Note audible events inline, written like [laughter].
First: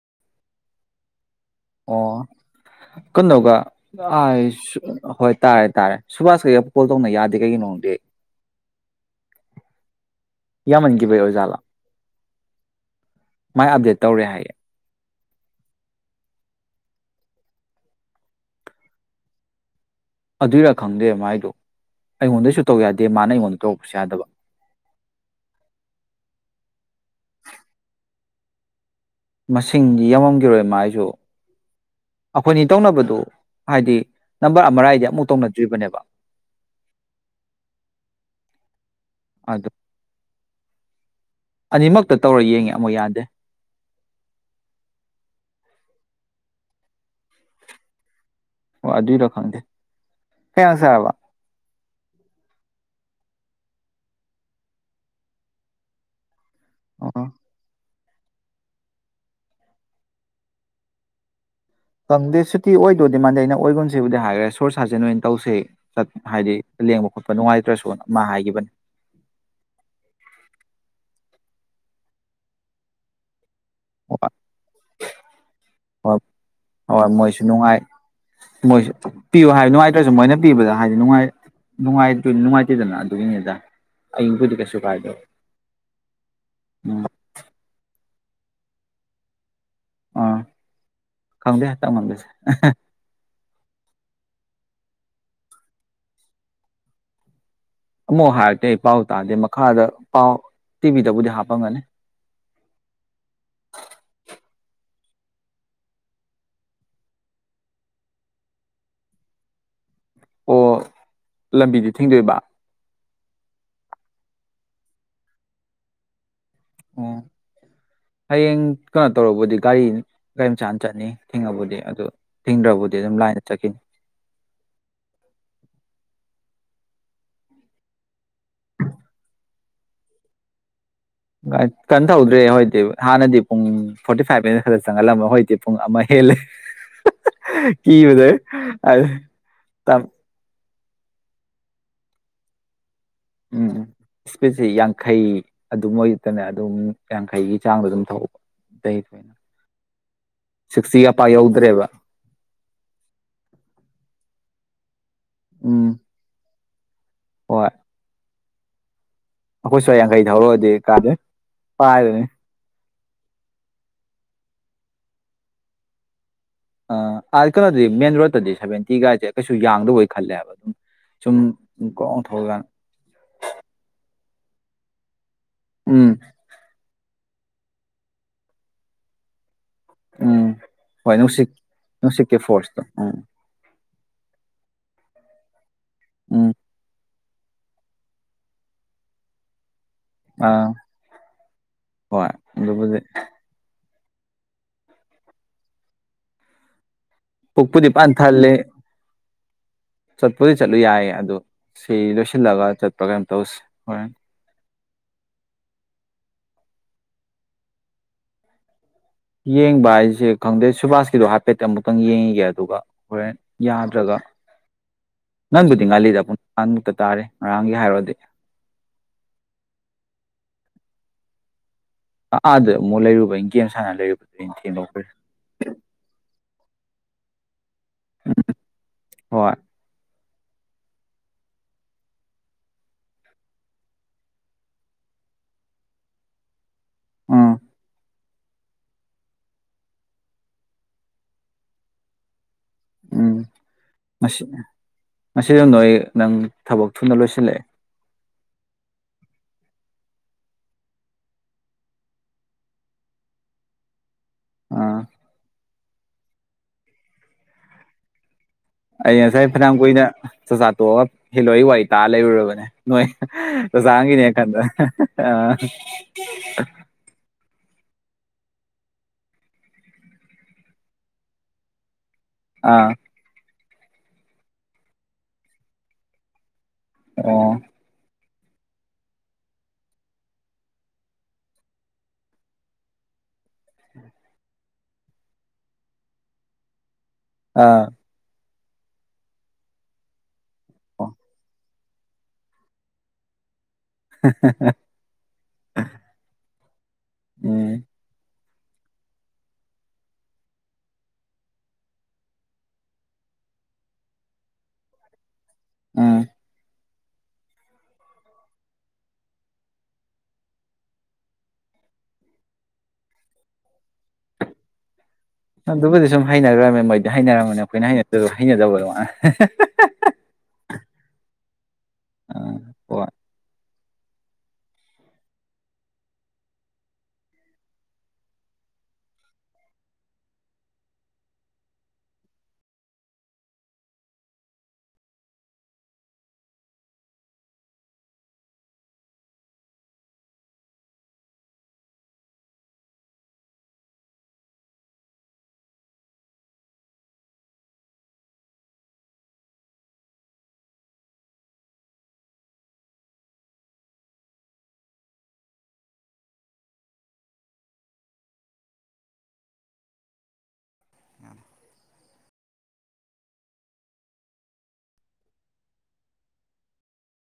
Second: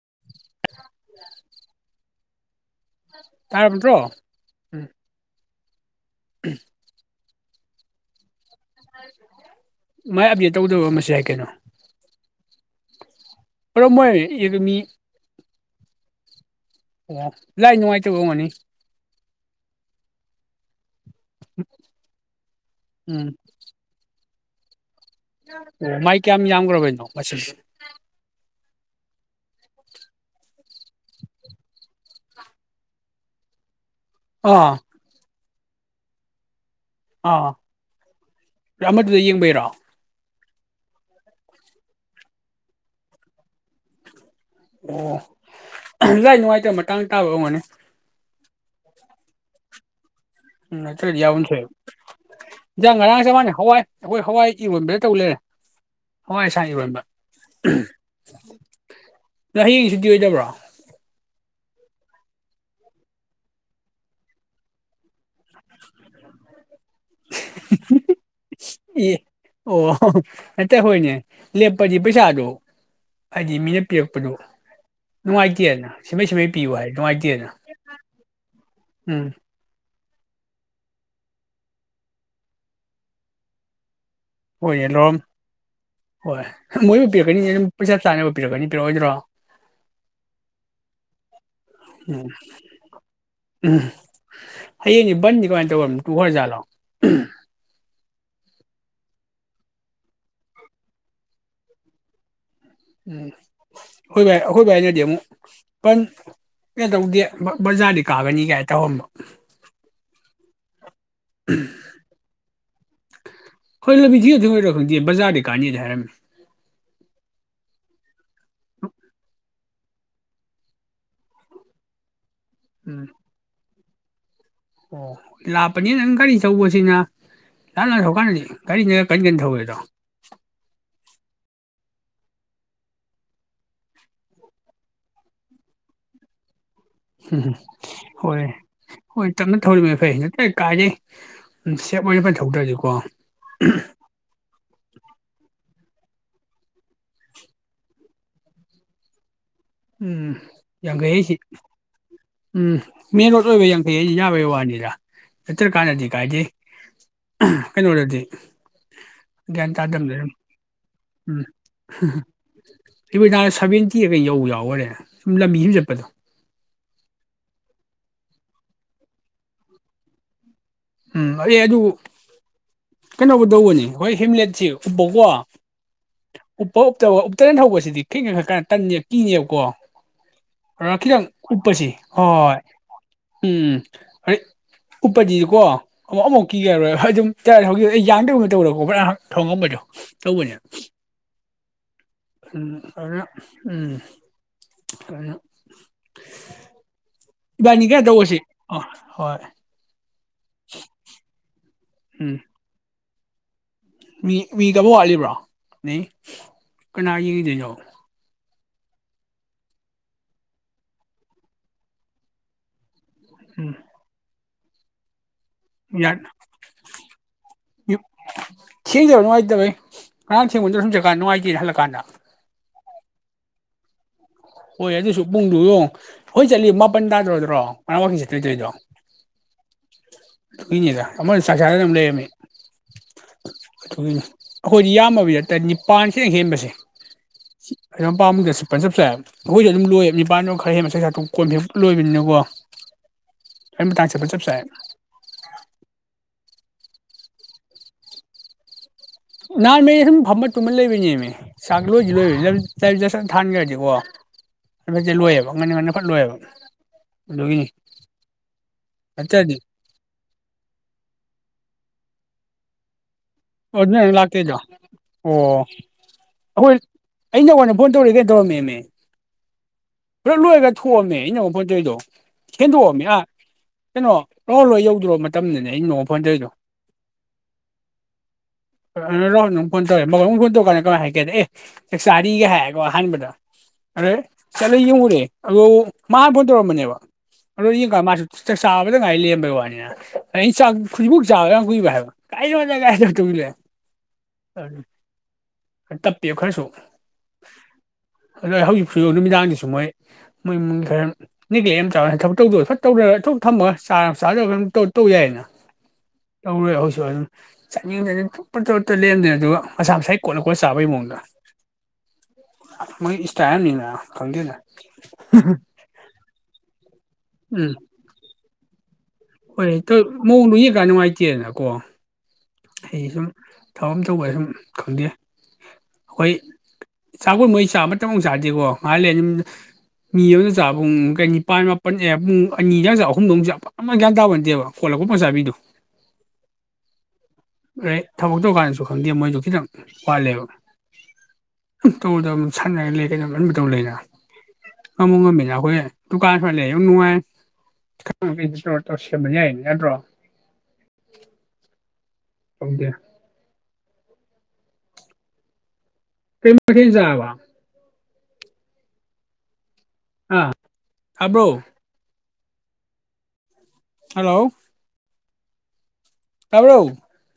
[inaudible] ꯑꯣ ꯀꯩꯅꯣꯒ ꯇꯥꯔꯕ ꯅꯠꯇ꯭ꯔꯣ ꯑꯥꯏ ꯁꯨꯛ ꯎꯝ ꯍꯣꯏ ꯇꯥꯔꯦ ꯇꯥꯔꯦ ꯁꯨꯕꯥꯁꯀ ꯑꯩꯒ ꯀꯣꯜ ꯇꯧꯅ ꯌꯥ [unintelligible] ꯃꯥꯏ [inaudible] ꯇꯧꯗꯕ ꯌꯥꯝꯃꯟꯈꯤꯕꯩ ꯑꯃꯁꯦ [inaudible] ꯀꯩꯅꯣ ꯑꯣꯏꯖꯥꯠꯂꯥ [inaudible] ꯃꯥꯏ [inaudible] ꯑꯣ ꯑꯞꯗꯦꯠ ꯇꯧꯔꯦ ꯍꯥꯏꯌꯦ ꯂꯥꯏ ꯅꯨꯡꯉꯥꯏꯇꯕ ꯑꯣꯏꯔꯝꯅꯤ ꯑꯗꯨꯏꯔꯥ ꯈꯪꯗꯦ ꯃꯥꯏꯗꯣ ꯑꯩꯉꯣꯟꯗꯩꯁꯨ ꯇꯧ ꯌꯥꯗꯦ ꯃꯥꯅ ꯎꯝ ꯑꯩꯉꯣꯟꯗ ꯇꯧꯔꯛꯄꯁꯨ ꯌꯥꯗꯕ ꯑꯣ ꯃꯥꯏ ꯀ ꯌꯥꯝ ꯌꯥꯝ꯭ꯔꯕꯩꯅꯣ ꯃꯁꯤꯡꯗꯤ ꯌꯥꯝꯎꯃꯝꯈꯤꯔꯣꯏ ꯃꯥꯏꯁꯨ ꯑꯩꯈꯣꯏꯅꯤ ꯇꯧꯅꯕꯗꯨ ꯍꯥꯏꯗꯤ ꯅꯝꯕꯔ ꯑꯥ ꯑꯃꯔꯥꯏꯗꯤ ꯑꯃꯨꯛ ꯇꯧꯅ ꯕꯅꯦꯕ ꯑ ꯑꯥꯃꯗꯨꯗ ꯌꯦꯉꯕꯩꯔꯣ ꯑꯗꯣ ꯑꯅꯤꯃꯛꯇ ꯇꯧꯔ ꯌꯦꯡꯉꯤ ꯑꯃꯇꯥ ꯌꯥꯗꯦ ꯑꯣ ꯂꯥꯏ ꯅꯨꯡꯉꯥꯏꯇꯕ ꯃꯇꯥꯡ ꯇꯥꯕ ꯑꯣꯏꯔꯝꯅꯤ ꯑꯣ ꯑꯗꯨꯏꯔꯣ ꯈꯪꯗꯦ ꯀꯌꯥ ꯎꯝ ꯑꯗꯨ ꯁꯥꯔꯕ ꯑꯣꯏꯗꯤ ꯌꯥꯎꯐꯝ ꯊꯣꯛꯏꯕꯥ ꯆꯞ ꯃꯥꯅꯩ ꯍꯋꯥꯏ ꯑꯩꯈꯣꯏ ꯍꯋꯥꯏ ꯏꯔꯣꯟꯕ ꯇꯧ ꯂꯩꯔꯦ ꯍꯋꯥꯏ [inaudible] ꯏꯔꯣꯝꯕꯥ ꯑꯣ ꯍꯌꯦꯡ ꯁꯨꯇꯤ ꯑꯣꯏꯗꯕ꯭ꯔꯣ ꯈꯪꯗꯦ ꯁꯨꯇꯤ ꯑꯣꯏꯗꯣꯏꯗꯤ ꯃꯥꯟꯗꯦ ꯑꯩꯅ ꯑꯣꯏꯒꯨꯟꯁꯤꯕꯨꯗꯤ ꯍꯥꯏꯈ꯭ꯔꯦ ꯁꯣꯔ [inaudible] ꯅ ꯇꯧꯁꯤꯠ ꯍꯥꯏꯗꯤ ꯂꯦꯡꯕ ꯈꯣꯠꯄ ꯅꯨꯡꯉꯥꯏꯇ꯭ꯔꯁꯨꯅ ꯃꯥ ꯍꯥꯏꯈꯤꯕꯅꯦ ꯏ ꯑꯣ ꯑꯠꯇ ꯍꯣꯏꯅꯦ ꯂꯦꯄꯗꯤ ꯄꯩꯁꯥꯗꯣ ꯍꯥꯏꯗꯤ ꯃꯤꯅ ꯑꯣ ꯄꯤꯔꯛꯄꯗꯨ ꯅꯨꯡꯉꯥꯏꯇꯦꯅ ꯍꯣꯏ ꯁꯃꯥꯏ ꯁꯨꯃꯥꯏ ꯄꯤꯌꯨ ꯍꯥꯏ ꯍꯣꯏ ꯃꯣꯏꯁꯨ ꯅꯨꯡꯉꯥꯏꯇꯦꯅ ꯅꯨꯡꯉꯥꯏ ꯃꯣꯏꯁꯨ ꯎꯝ ꯄꯤꯌꯨ [inaudible] ꯃꯣꯏꯅ ꯄꯤꯕꯗ ꯍꯥꯏꯗꯤ ꯅꯨꯡꯉꯥꯏ ꯅꯨꯡꯉꯥꯏꯇꯦꯗꯅ ꯑꯗꯨꯒꯤꯅꯤꯗ ꯑꯩꯕꯨꯗꯤ ꯍꯣꯏ ꯀꯩꯁꯨ ꯀꯥꯏꯗꯦ ꯌꯥꯂꯣꯝ ꯍꯣꯏ ꯎꯝ ꯃꯣꯏꯕꯨ ꯄꯤꯔꯛꯀꯅꯤ ꯄꯩꯁꯥ [inaudible] ꯄꯤꯔꯛꯀꯅꯤ ꯄꯤꯔꯛꯑꯣꯏꯗ꯭ꯔꯣ ꯑꯥ ꯈꯪꯗꯦ ꯍꯟꯇꯛ ꯉꯝꯗꯁꯦ ꯎꯝ ꯎꯝ ꯍꯌꯦꯡꯁ ꯕꯟꯗꯤ ꯀꯃꯥꯏꯅ ꯇꯧꯕ ꯇꯨ ꯈꯔ ꯖꯥꯠꯂꯣ ꯑꯃꯨꯛ ꯍꯥꯏꯔꯛꯇꯦ ꯑꯩ ꯄꯥꯎ ꯇꯥꯗꯦ ꯃꯈꯥꯗ ꯄꯥꯎ ꯇꯤꯚꯤꯗꯕꯨꯗꯤ ꯍꯥꯞꯄꯝꯒꯅꯤ ꯎꯝ ꯍꯣꯏ ꯚꯥꯏ ꯑꯩꯈꯣꯏ ꯚꯥꯏꯅꯗꯤ ꯑꯃꯨꯛ [inaudible] ꯇꯧꯗꯦ ꯕꯖꯥꯔꯗꯤ ꯀꯥꯒꯅꯤ ꯀꯥꯏ ꯇꯧꯍꯝꯕ ꯑꯣ ꯂꯝꯕꯤꯗꯤ ꯊꯦꯡꯗꯣꯏꯕ ꯍꯣꯏ ꯂꯝꯕꯤꯗꯤ [inaudible] ꯈꯪꯗꯦ ꯕꯖꯥꯔꯗꯩ ꯀꯥꯅꯤꯗ ꯍꯥꯏꯔꯝꯃꯤ ꯑꯣ ꯍꯌꯦꯡ ꯀꯩꯅꯣ ꯇꯧꯔꯕꯨꯗꯤ ꯒꯥꯔꯤ ꯒꯥꯔꯤ ꯃꯆꯥꯅ ꯆꯠꯅꯤ ꯊꯤꯡꯉꯕꯨꯗꯤ ꯑꯗꯨ ꯊꯤꯡꯗ꯭ꯔꯕꯨꯗꯤ ꯎꯝ ꯑꯗꯨꯝ ꯂꯥꯏꯅ ꯆꯠꯈꯤꯅꯤ ꯑꯣ ꯂꯄꯅꯤ ꯑꯪꯒꯥꯔꯤ ꯊꯧꯕꯁꯤꯅ ꯇꯞꯅ ꯊꯧꯀꯥꯟꯗꯗꯤ ꯒꯥꯔꯤꯅ ꯀꯟ ꯀꯟ ꯊꯧꯋꯦꯗꯣ ꯀꯟꯅ ꯇꯧꯗ꯭ꯔꯦ ꯍꯣꯏꯗꯤ ꯍꯥꯟꯅꯗꯤ ꯄꯨꯡ ꯐꯣꯔꯇꯤ ꯐꯥꯏꯚ ꯃꯤꯅꯤꯠ ꯈꯛꯇ ꯆꯪꯍꯜꯂꯝꯕ ꯍꯧꯖꯤꯛꯇꯤ ꯄꯨꯡ ꯑꯃ ꯍꯦꯜꯂꯦ ꯎꯝꯝ ꯀꯤꯕꯗꯩ ꯍꯣꯏ ꯍꯣꯏ ꯇꯞꯅ ꯊꯧꯔꯤꯃꯦꯅ ꯐꯩ ꯀꯥꯏꯗꯩ ꯁꯦꯞ ꯑꯣꯏꯅ ꯐꯅ ꯊꯧꯗ꯭ꯔꯗꯤꯀꯣ ꯎꯝ ꯎꯝ ꯏꯁꯄꯤꯠꯁꯤ ꯌꯥꯡꯈꯩ ꯑꯗꯨ ꯑꯌꯨꯛꯇꯅ ꯑꯗꯨꯝ ꯌꯥꯡꯈꯩꯒꯤ ꯆꯥꯡꯗꯣ ꯑꯗꯨꯝ ꯊꯧꯋꯦ ꯎꯝ ꯌꯥꯡꯈꯩ ꯑꯩꯁꯤ ꯎꯝ ꯃꯦꯟ ꯔꯣꯗ ꯑꯣꯏꯕꯩ ꯌꯥꯡꯈꯩ ꯑꯩꯁꯤ ꯌꯥꯕꯩ ꯋꯥꯅꯤꯗ ꯌꯥ ꯎꯝ ꯅꯠꯇ꯭ꯔꯀꯥꯟꯗꯗꯤ ꯀꯥꯏꯗꯩ ꯍꯣꯏ ꯀꯩꯅꯅꯣꯗꯤ [inaudible] ꯑꯩꯈꯣꯏ ꯁ꯭ꯋꯥꯏ ꯌꯥꯡꯈꯩ ꯊꯧꯔꯗꯤ ꯀꯥꯏꯗꯩ ꯄꯥꯏꯔꯅꯤ ꯫ꯅꯨꯃꯤꯗꯥꯡꯗ ꯁꯚꯦꯟꯇꯤꯀ ꯌꯧꯕ ꯌꯥꯎꯏ ꯔꯦ ꯁꯨꯝ ꯂꯝꯕꯤꯁꯨꯝ ꯆꯠꯄꯗꯣ ꯑ ꯀꯩꯅꯣꯗꯗꯤ ꯃꯦꯟ ꯔꯣꯗꯇꯗꯤ ꯁꯚꯦꯟꯇꯤ ꯒꯥꯥꯏꯁꯦ ꯀꯩꯁꯨ ꯌꯥꯡꯗꯕꯩ ꯈꯜꯂꯦꯕ ꯑꯗꯨꯝ ꯎꯝ ꯁꯨꯝ ꯑꯩ ꯑꯗꯨ ꯒ꯭ꯔꯣꯡ ꯊꯧꯔꯀꯥꯟ ꯀꯩꯅꯣꯕꯨ ꯇꯧꯕꯅꯤ ꯍꯣꯏ ꯍꯦꯝꯂꯦꯠ ꯁꯤ ꯎꯞꯄ ꯀꯣ ꯎꯝ ꯎꯞꯄ ꯎꯞꯇꯕꯒ ꯎꯝꯇꯅ ꯊꯧꯕꯁꯤꯗꯤ ꯈꯤꯇꯪ ꯀꯥꯟꯈꯠꯂꯛ ꯀꯥꯟ ꯇꯟꯗꯅ ꯀꯤꯅꯦꯕꯀꯣ ꯎꯝ ꯍꯣꯏ ꯅꯨꯡꯁꯤꯠ ꯎꯞꯄꯁꯦ ꯅꯨꯡꯁꯤꯠꯀꯤ ꯍꯣꯏ ꯐꯣꯔꯁꯇꯣ ꯎꯝ ꯑ ꯩ ꯎꯄꯗꯤ ꯀꯣ ꯑꯣ ꯑꯃꯨꯛ ꯎꯝ ꯀꯤꯔꯔꯣꯏ ꯑꯗꯨꯝ ꯇ ꯍꯧꯖꯤꯛ ꯑꯩ ꯌꯥꯡꯗꯕ ꯊꯧꯗꯣꯛꯇꯧꯕ꯭ꯔ ꯊꯧꯗꯣꯛꯄꯩꯗꯣ ꯇꯧꯕꯩꯅꯦ ꯑꯥ ꯍꯣꯏ ꯎꯝ ꯑꯗꯨꯕꯨꯗꯤ ꯑꯗꯨꯅ ꯎꯝ ꯀ [inaudible] ꯄꯨꯛꯄꯨꯗꯤ ꯏꯕꯥꯅꯤ ꯒꯥꯔꯤ ꯇꯧꯕꯁꯤ ꯑ ꯍꯣꯏ ꯆꯠꯄ ꯨꯗꯤ ꯆꯠꯂꯨ ꯌꯥꯏꯌꯦ ꯑꯗꯨ ꯁꯤ ꯎꯝ ꯂꯣꯏꯁꯤꯜꯂꯒ ꯆꯠ ꯄ꯭ꯔꯀꯩꯅꯣꯝꯒ ꯇꯣꯁꯤ ꯃꯤ ꯃꯤ ꯇꯕꯧ ꯋꯥꯠꯂꯤꯕ꯭ꯔꯣ ꯅꯪ ꯀꯅꯥ ꯌꯦꯡꯒꯤꯗꯣꯏꯅꯣ ꯌꯦꯡꯕ ꯍꯥꯏꯁꯦ ꯈꯪꯗꯦ ꯁꯨꯕꯥꯁꯀꯤꯗꯣ ꯍꯥꯏꯐꯦꯠ ꯑꯃꯨꯛꯇꯪ ꯌꯦꯡꯉꯤꯒꯦ ꯑꯗꯨꯒ ꯍꯣꯔꯦꯟ ꯎꯝ ꯌꯥꯗ꯭ꯔꯒ ꯉꯟꯕꯨꯗꯤ ꯌꯥ ꯉꯥꯜꯂꯤꯗ ꯄꯨꯡ [unintelligible] ꯃꯨꯛꯇ ꯇꯥꯔꯤ ꯉꯔꯥꯡꯒꯤ ꯍꯥꯏꯔꯨꯗꯤ ꯊꯦꯡꯗꯕ ꯅꯨꯡꯉꯥꯏꯇꯕꯩ [unintelligible] [unintelligible] ꯑꯥꯗ ꯑꯃꯨꯛ ꯂꯩꯔꯨꯕꯩ ꯒꯦꯝ ꯁꯥꯟꯅ ꯂꯩꯔꯨ ꯍꯣꯏ ꯑꯗꯨꯁꯨ ꯄꯨꯡꯗꯨ ꯌꯣꯡ ꯈꯣꯏ ꯆꯠꯂꯤ ꯃꯥꯄꯜ [unintelligible] [unintelligible] [unintelligible] ꯍꯣꯏ ꯑꯗꯨꯒꯤꯅꯤꯗ ꯑꯃꯅ ꯆꯥꯛ ꯆꯥꯗꯅ ꯑꯃ ꯂꯩꯔꯝꯃꯦ ꯑꯗꯨ ꯑꯩꯈꯣꯏꯗꯤ ꯌꯥꯝꯃꯕꯤꯗ ꯇꯔꯦꯠ ꯅꯤꯄꯥꯟ ꯈꯤꯇꯪ ꯍꯦꯟꯕꯁꯦ ꯎꯝ [unintelligible] [unintelligible] ꯑꯩꯈꯣꯏꯁꯨ ꯑꯗꯨ ꯂꯣꯏꯕ ꯅꯤꯄꯥꯟꯗꯣ ꯈꯔ [unintelligible] ꯀꯣꯟꯕ ꯍꯦꯛ ꯂꯣꯏꯕꯅꯤꯅꯀꯣ ꯎꯝ ꯑꯩ ꯃꯇꯥꯡ ꯆꯠꯄ ꯆꯞ ꯆꯥꯏ [unintelligible] ꯑꯩ ꯅꯪ ꯊꯕꯛ ꯊꯨꯅ ꯂꯣꯏꯁꯤꯜꯂꯛꯑꯦ ꯅꯍꯥꯟꯃꯩ ꯁꯨꯝ ꯐꯝꯕ ꯇꯨꯝꯃ ꯂꯩꯕꯅꯦꯃꯤ ꯆꯥꯛ ꯂꯣꯏꯗꯤ ꯂꯣꯏꯕ [unintelligible] ꯊꯥꯟꯈ꯭ꯔꯗꯤꯀꯣ ꯑꯥ ꯂꯣꯏꯌꯦꯕ ꯉꯟꯅ ꯉꯟꯅ ꯐꯠꯂꯣꯏꯕ ꯑꯗꯨꯒꯤꯅꯤ ꯑꯩ ꯉꯁꯥꯏ ꯅꯠꯇ꯭ꯔꯗꯤ ꯐꯅꯌꯥꯝ ꯀꯨꯏꯅ ꯆꯥꯛꯆꯥꯥ ꯇꯣꯛꯑꯒ ꯍꯦꯂꯣꯏꯒꯤ ꯋꯥꯔꯤ ꯇꯥ ꯂꯩꯕꯨꯔꯕꯅꯤ ꯅꯣꯏ ꯑꯣ ꯅꯣꯏ ꯂꯥꯛꯇꯣꯏꯗꯣ ꯑꯣ ꯑꯩꯈꯣꯏ ꯑꯩ ꯅꯉꯣꯟꯗ [unintelligible] ꯐꯣꯟ ꯇꯧꯔꯤ ꯀꯩꯗꯧꯔꯝꯃꯦꯃꯦ ꯄꯨꯂꯞ ꯂꯣꯏꯔꯒ ꯊꯣꯛꯑꯝꯃꯦ ꯑꯩꯅ ꯑꯃꯨꯛ ꯐꯣꯟ ꯇꯧꯔꯤꯗꯣ ꯍꯦꯟꯗꯣꯛ ꯑꯃꯤ ꯑꯥ ꯀꯩꯅꯣ [unintelligible] ꯌꯧꯗꯣꯔ ꯃꯇꯝꯗꯅꯤ [unintelligible] ꯐꯣꯟ ꯇꯧꯔꯤꯗꯣ ꯑꯣ [unintelligible] ꯐꯣꯟ ꯇꯧꯔꯛꯑꯦ ꯃꯉꯣꯟꯗꯥ ꯑꯃꯨꯛ ꯐꯣꯟ ꯇꯧꯔꯀꯥꯟꯗ ꯀꯃꯥꯏꯅ ꯍꯥꯏꯒꯦ ꯑꯦ ꯆꯥꯔꯤꯒ ꯍꯥꯏꯀꯣ ꯑꯍꯥꯟꯕꯗ ꯑꯗ ꯆꯠꯂ ꯌꯦꯡꯉꯨꯔꯦ ꯑꯗꯣꯒꯥꯕꯨ ꯃꯥ ꯐꯣꯟ ꯇꯧꯔꯝꯕꯅꯦꯕ ꯑꯥ [unintelligible] ꯃꯥꯁꯨ ꯆꯥꯛ ꯆꯕꯗ ꯉꯥꯏ ꯂꯩꯔꯝꯕꯩ ꯋꯥꯅꯤꯅ ꯑꯩ ꯆꯥꯛ ꯑꯣ [unintelligible] ꯌꯥꯝ ꯀꯨꯏꯕ ꯍꯥꯏꯕ [unintelligible] [unintelligible] [unintelligible] ꯇꯞꯄꯦꯕ ꯎꯝ ꯑꯗꯣ ꯑꯩ ꯍꯧꯖꯤꯛ ꯐ ꯅꯨꯃꯤꯗꯥꯡꯗꯨꯁꯨ ꯃꯣꯏ ꯃꯣꯏ ꯃꯤ ꯈꯔ ꯅꯦꯒ꯭ꯂꯦꯛ ꯑꯃ ꯆꯥꯎꯔ ꯊꯕꯛ ꯇꯧꯗꯣꯏꯔ ꯐꯠ ꯇꯧꯗꯔꯣꯛ ꯊꯝꯃꯒ ꯆ ꯆꯥꯔꯧꯔ ꯇꯧ ꯌꯥꯏꯌꯦꯅ ꯎꯝ [unintelligible] [unintelligible] [unintelligible] [unintelligible] ꯑꯗꯨꯒ ꯃꯁꯥ ꯃꯁꯥ ꯀꯣꯠꯅ ꯀꯣꯠ ꯆꯥꯕꯩ ꯃꯑꯣꯡꯗ ꯃꯣꯏ ꯏꯁꯇꯥꯏꯜ ꯑꯃꯅꯤꯅꯤꯅ ꯈꯪꯗꯦꯗ ꯑꯗꯨꯕꯨꯗꯤ ꯁꯨꯝ ꯍꯩꯅꯒꯔ꯭ꯃꯤꯅꯥ ꯃꯣꯏ ꯍꯩꯅꯔꯝꯃꯅꯤ ꯎꯝ ꯑꯩꯈꯣꯏꯅ ꯍꯩꯅꯗꯔ꯭ꯁꯨ ꯍꯩꯅꯗꯕꯗꯣ ꯑ ꯍꯣꯏ ꯃꯑꯣꯡꯗ ꯌꯦꯡꯀ ꯅꯨꯡꯉꯥꯏꯇꯦꯗꯅꯀꯣ ꯑ ꯍꯣꯏ ꯑꯩꯁꯨꯨꯝ ꯊꯕꯛ ꯑꯃ ꯇꯧꯕ ꯁꯨꯝ ꯈꯪꯗꯦ ꯑꯩꯈꯣꯏ ꯆꯥꯛꯀꯣꯏ ꯃꯩ ꯆꯥꯕꯃꯨꯛ ꯆꯥꯗꯦꯀꯣ ꯉꯍꯥꯟ ꯂꯩ ꯌ ꯃꯤ ꯑꯃꯗ ꯆꯥ ꯄꯨꯡ ꯀꯩ ꯅꯤꯄꯥꯥꯟ ꯃꯥꯄꯜ ꯄꯨꯡ ꯑꯅꯤꯒ ꯆ ꯑꯍꯨꯝꯗꯧꯨꯛ ꯆ ꯑꯃ ꯒ꯭ꯌꯥꯟ ꯇꯥꯕ ꯅꯠꯇꯦꯕ ꯀꯣꯠꯂꯛꯄ ꯃꯆꯥꯕꯤꯗꯣ ꯊꯕꯛ ꯇꯧꯀꯥꯟꯗꯁꯨ ꯈꯪꯗꯦ ꯃꯣꯏꯁꯨ ꯈꯤꯇꯪ ꯋꯥꯠꯂꯦꯕ ꯇꯧꯗꯕ ꯑꯗꯨ ꯁꯥꯟꯅꯔ ꯂꯩ ꯀꯩꯝ ꯑꯟꯕ ꯇꯧ ꯂꯩꯅ ꯉꯝꯃ ꯉꯝꯃꯤꯅ ꯑꯩꯈꯣꯏ ꯗꯨꯀꯥꯟꯁꯨꯋꯥ ꯂꯩ ꯌꯥꯝ ꯅꯨꯡꯉꯥꯏ ꯧ ꯁꯦꯝꯕ ꯌꯥꯏꯌꯦ ꯌꯥꯗ꯭ꯔꯣ ꯇꯥꯎꯗꯦ ꯀꯩꯃꯖꯕ ꯑꯥ ꯍꯥꯕ꯭ꯔꯣ ꯍꯜꯂꯣ ꯇꯕ꯭ꯔꯎ